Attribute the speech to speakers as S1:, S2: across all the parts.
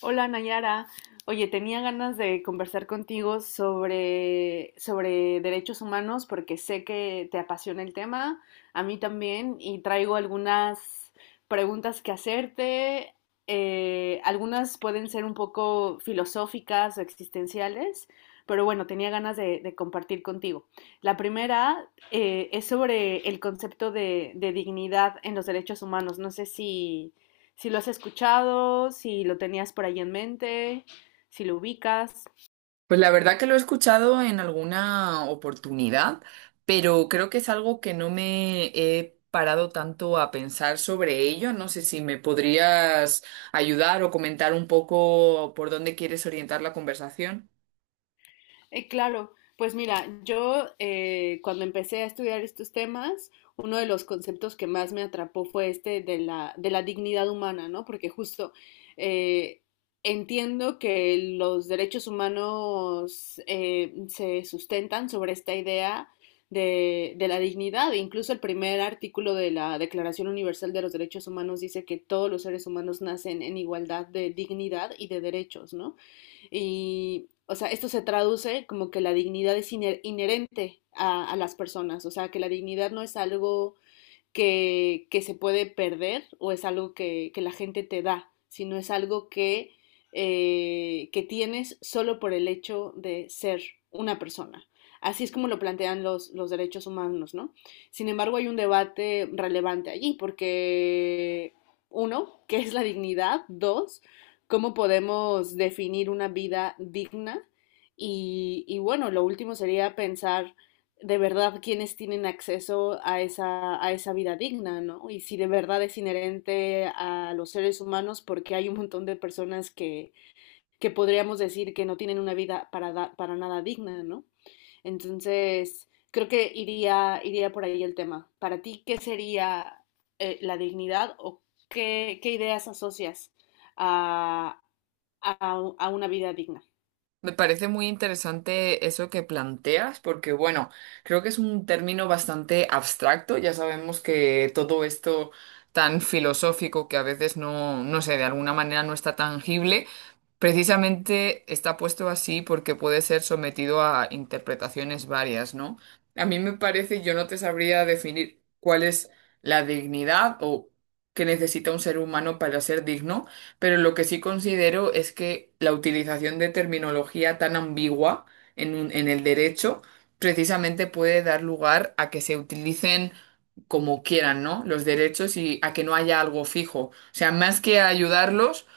S1: Hola Nayara. Oye, tenía ganas de conversar contigo sobre derechos humanos porque sé que te apasiona el tema, a mí también, y traigo algunas preguntas que hacerte. Algunas pueden ser un poco filosóficas o existenciales, pero bueno, tenía ganas de compartir contigo. La primera es sobre el concepto de dignidad en los derechos humanos. No sé si si lo has escuchado, si lo tenías por ahí en mente, si lo ubicas.
S2: Pues la verdad que lo he escuchado en alguna oportunidad, pero creo que es algo que no me he parado tanto a pensar sobre ello. No sé si me podrías ayudar o comentar un poco por dónde quieres orientar la conversación.
S1: Claro, pues mira, yo cuando empecé a estudiar estos temas, uno de los conceptos que más me atrapó fue este de la dignidad humana, ¿no? Porque justo eh, entiendo que los derechos humanos se sustentan sobre esta idea de la dignidad. E incluso el primer artículo de la Declaración Universal de los Derechos Humanos dice que todos los seres humanos nacen en igualdad de dignidad y de derechos, ¿no? Y, o sea, esto se traduce como que la dignidad es iner inherente a, las personas, o sea, que la dignidad no es algo que se puede perder o es algo que la gente te da, sino es algo que tienes solo por el hecho de ser una persona. Así es como lo plantean los derechos humanos, ¿no? Sin embargo, hay un debate relevante allí, porque uno, ¿qué es la dignidad? Dos, ¿cómo podemos definir una vida digna? Y bueno, lo último sería pensar de verdad quienes tienen acceso a esa vida digna, ¿no? Y si de verdad es inherente a los seres humanos, porque hay un montón de personas que podríamos decir que no tienen una vida para nada digna, ¿no? Entonces, creo que iría por ahí el tema. Para ti, ¿qué sería la dignidad o qué, qué ideas asocias a, a una vida digna?
S2: Me parece muy interesante eso que planteas, porque bueno, creo que es un término bastante abstracto. Ya sabemos que todo esto tan filosófico que a veces no, no sé, de alguna manera no está tangible, precisamente está puesto así porque puede ser sometido a interpretaciones varias, ¿no? A mí me parece, yo no te sabría definir cuál es la dignidad o que necesita un ser humano para ser digno. Pero lo que sí considero es que la utilización de terminología tan ambigua en, en el derecho precisamente puede dar lugar a que se utilicen como quieran, ¿no? Los derechos y a que no haya algo fijo. O sea, más que ayudarlos,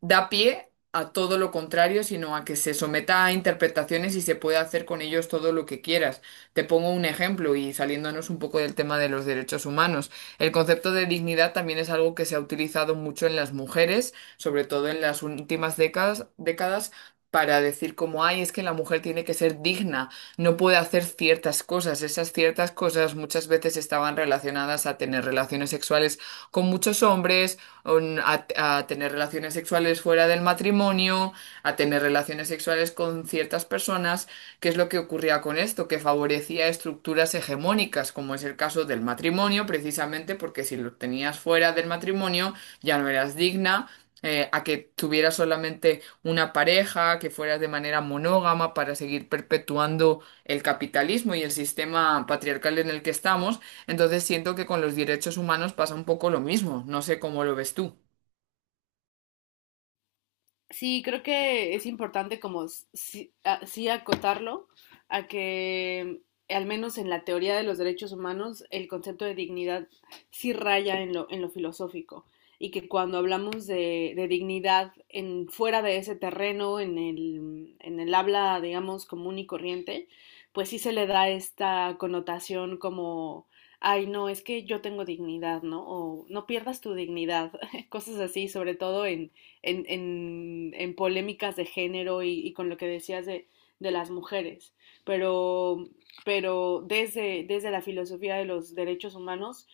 S2: da pie a todo lo contrario, sino a que se someta a interpretaciones y se puede hacer con ellos todo lo que quieras. Te pongo un ejemplo y saliéndonos un poco del tema de los derechos humanos. El concepto de dignidad también es algo que se ha utilizado mucho en las mujeres, sobre todo en las últimas décadas para decir como, ay, es que la mujer tiene que ser digna, no puede hacer ciertas cosas. Esas ciertas cosas muchas veces estaban relacionadas a tener relaciones sexuales con muchos hombres, a, a tener relaciones sexuales fuera del matrimonio, a tener relaciones sexuales con ciertas personas, que es lo que ocurría con esto, que favorecía estructuras hegemónicas, como es el caso del matrimonio, precisamente porque si lo tenías fuera del matrimonio ya no eras digna. A que tuvieras solamente una pareja, que fueras de manera monógama para seguir perpetuando el capitalismo y el sistema patriarcal en el que estamos, entonces siento que con los derechos humanos pasa un poco lo mismo. No sé cómo lo ves tú.
S1: Sí, creo que es importante como sí acotarlo a que al menos en la teoría de los derechos humanos el concepto de dignidad sí raya en lo filosófico y que cuando hablamos de dignidad en fuera de ese terreno, en el habla, digamos, común y corriente, pues sí se le da esta connotación como, ay, no, es que yo tengo dignidad, ¿no? O no pierdas tu dignidad, cosas así, sobre todo en en polémicas de género y, con lo que decías de las mujeres, pero, pero desde, desde la filosofía de los derechos humanos,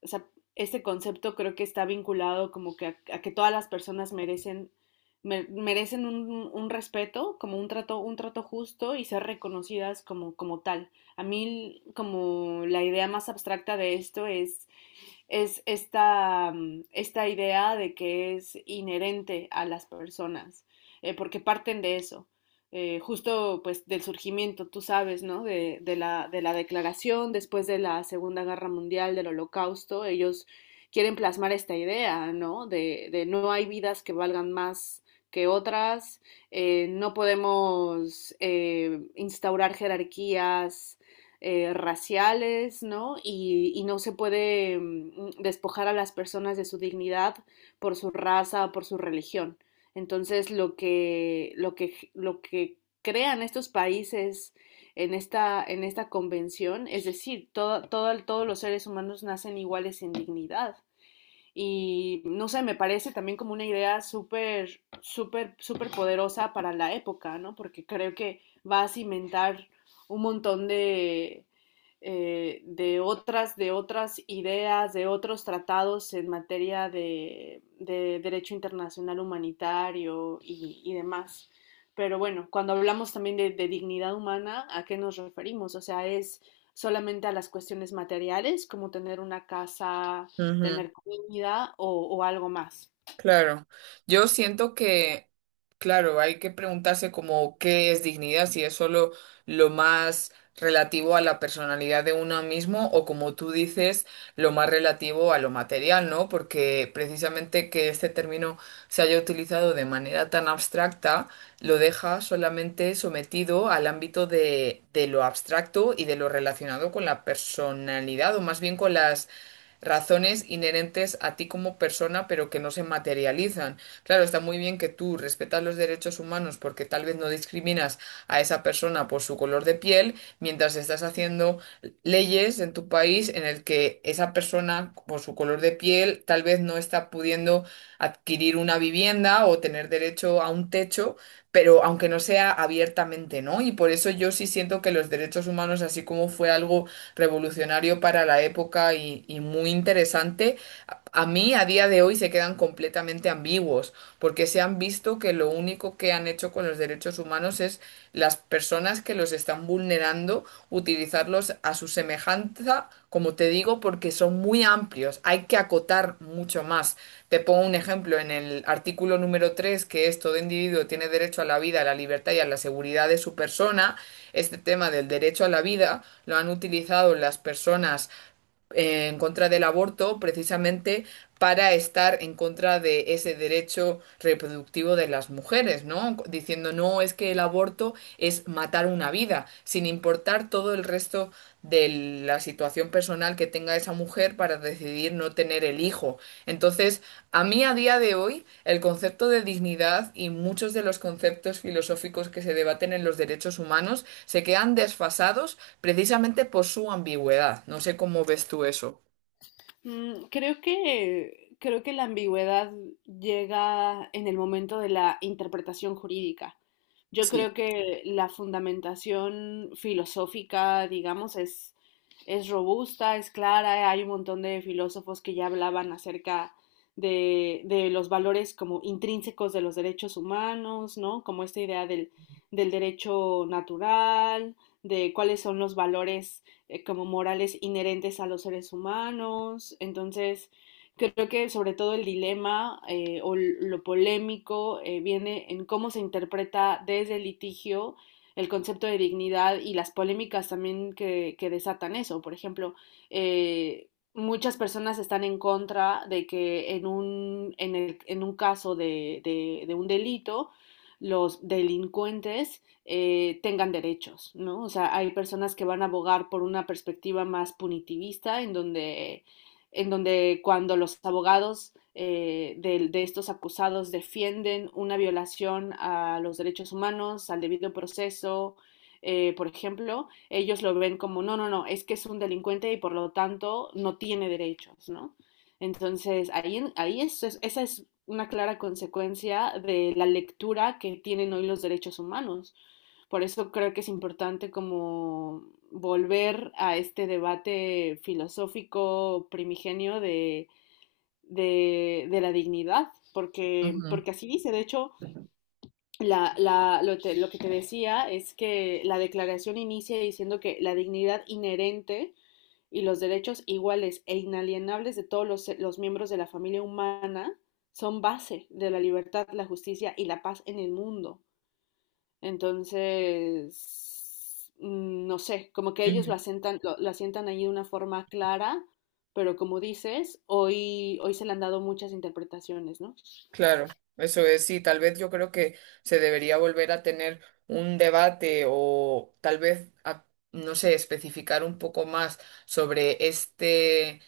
S1: o sea, este concepto creo que está vinculado como que a que todas las personas merecen un, respeto, como un trato justo y ser reconocidas como, como tal. A mí como la idea más abstracta de esto es esta, esta idea de que es inherente a las personas, porque parten de eso. Justo pues del surgimiento, tú sabes, ¿no? De la declaración después de la Segunda Guerra Mundial, del Holocausto, ellos quieren plasmar esta idea, ¿no? De no hay vidas que valgan más que otras, no podemos instaurar jerarquías raciales, ¿no? Y, no se puede despojar a las personas de su dignidad por su raza, o por su religión. Entonces, lo que crean estos países en esta convención, es decir, todos los seres humanos nacen iguales en dignidad. Y no sé, me parece también como una idea súper poderosa para la época, ¿no? Porque creo que va a cimentar un montón de otras ideas, de otros tratados en materia de derecho internacional humanitario y, demás. Pero bueno, cuando hablamos también de, dignidad humana, ¿a qué nos referimos? O sea, es solamente a las cuestiones materiales, como tener una casa,
S2: Ujú.
S1: tener comida o algo más.
S2: Claro, yo siento que, claro, hay que preguntarse como qué es dignidad, si es solo lo más relativo a la personalidad de uno mismo o como tú dices, lo más relativo a lo material, ¿no? Porque precisamente que este término se haya utilizado de manera tan abstracta, lo deja solamente sometido al ámbito de lo abstracto y de lo relacionado con la personalidad o más bien con las razones inherentes a ti como persona, pero que no se materializan. Claro, está muy bien que tú respetas los derechos humanos porque tal vez no discriminas a esa persona por su color de piel, mientras estás haciendo leyes en tu país en el que esa persona por su color de piel tal vez no está pudiendo adquirir una vivienda o tener derecho a un techo, pero aunque no sea abiertamente, ¿no? Y por eso yo sí siento que los derechos humanos, así como fue algo revolucionario para la época y, muy interesante, a mí a día de hoy se quedan completamente ambiguos, porque se han visto que lo único que han hecho con los derechos humanos es las personas que los están vulnerando utilizarlos a su semejanza, como te digo, porque son muy amplios, hay que acotar mucho más. Te pongo un ejemplo en el artículo número tres, que es: todo individuo tiene derecho a la vida, a la libertad y a la seguridad de su persona. Este tema del derecho a la vida lo han utilizado las personas en contra del aborto precisamente para estar en contra de ese derecho reproductivo de las mujeres, ¿no? Diciendo, no, es que el aborto es matar una vida, sin importar todo el resto de la situación personal que tenga esa mujer para decidir no tener el hijo. Entonces, a mí a día de hoy, el concepto de dignidad y muchos de los conceptos filosóficos que se debaten en los derechos humanos se quedan desfasados precisamente por su ambigüedad. No sé cómo ves tú eso.
S1: Creo que, creo que la ambigüedad llega en el momento de la interpretación jurídica. Yo
S2: Sí.
S1: creo que la fundamentación filosófica, digamos, es robusta, es clara. Hay un montón de filósofos que ya hablaban acerca de los valores como intrínsecos de los derechos humanos, ¿no? Como esta idea del, del derecho natural, de cuáles son los valores como morales inherentes a los seres humanos. Entonces, creo que sobre todo el dilema o lo polémico viene en cómo se interpreta desde el litigio el concepto de dignidad y las polémicas también que desatan eso. Por ejemplo, eh, muchas personas están en contra de que en un, en un caso de un delito los delincuentes tengan derechos, ¿no? O sea, hay personas que van a abogar por una perspectiva más punitivista, en donde cuando los abogados de estos acusados defienden una violación a los derechos humanos, al debido proceso, por ejemplo, ellos lo ven como, no, no, no, es que es un delincuente y por lo tanto no tiene derechos, ¿no? Entonces, ahí esa es una clara consecuencia de la lectura que tienen hoy los derechos humanos, por eso creo que es importante como volver a este debate filosófico primigenio de la dignidad, porque,
S2: Ujú.
S1: porque así dice, de hecho, lo que te decía es que la declaración inicia diciendo que la dignidad inherente y los derechos iguales e inalienables de todos los miembros de la familia humana son base de la libertad, la justicia y la paz en el mundo. Entonces, no sé, como que ellos lo
S2: Ujú.
S1: asientan, lo asientan ahí de una forma clara, pero como dices, hoy, hoy se le han dado muchas interpretaciones, ¿no?
S2: Claro, eso es, sí, tal vez yo creo que se debería volver a tener un debate o tal vez, no sé, especificar un poco más sobre este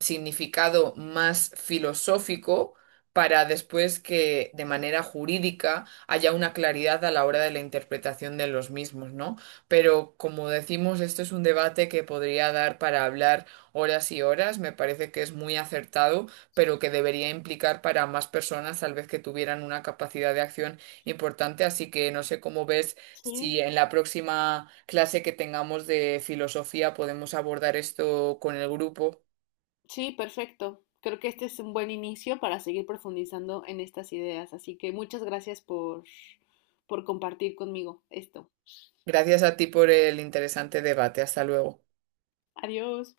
S2: significado más filosófico para después que de manera jurídica haya una claridad a la hora de la interpretación de los mismos, ¿no? Pero como decimos, esto es un debate que podría dar para hablar horas y horas, me parece que es muy acertado, pero que debería implicar para más personas tal vez que tuvieran una capacidad de acción importante, así que no sé cómo ves
S1: Sí.
S2: si en la próxima clase que tengamos de filosofía podemos abordar esto con el grupo.
S1: Sí, perfecto. Creo que este es un buen inicio para seguir profundizando en estas ideas. Así que muchas gracias por compartir conmigo esto.
S2: Gracias a ti por el interesante debate. Hasta luego.
S1: Adiós.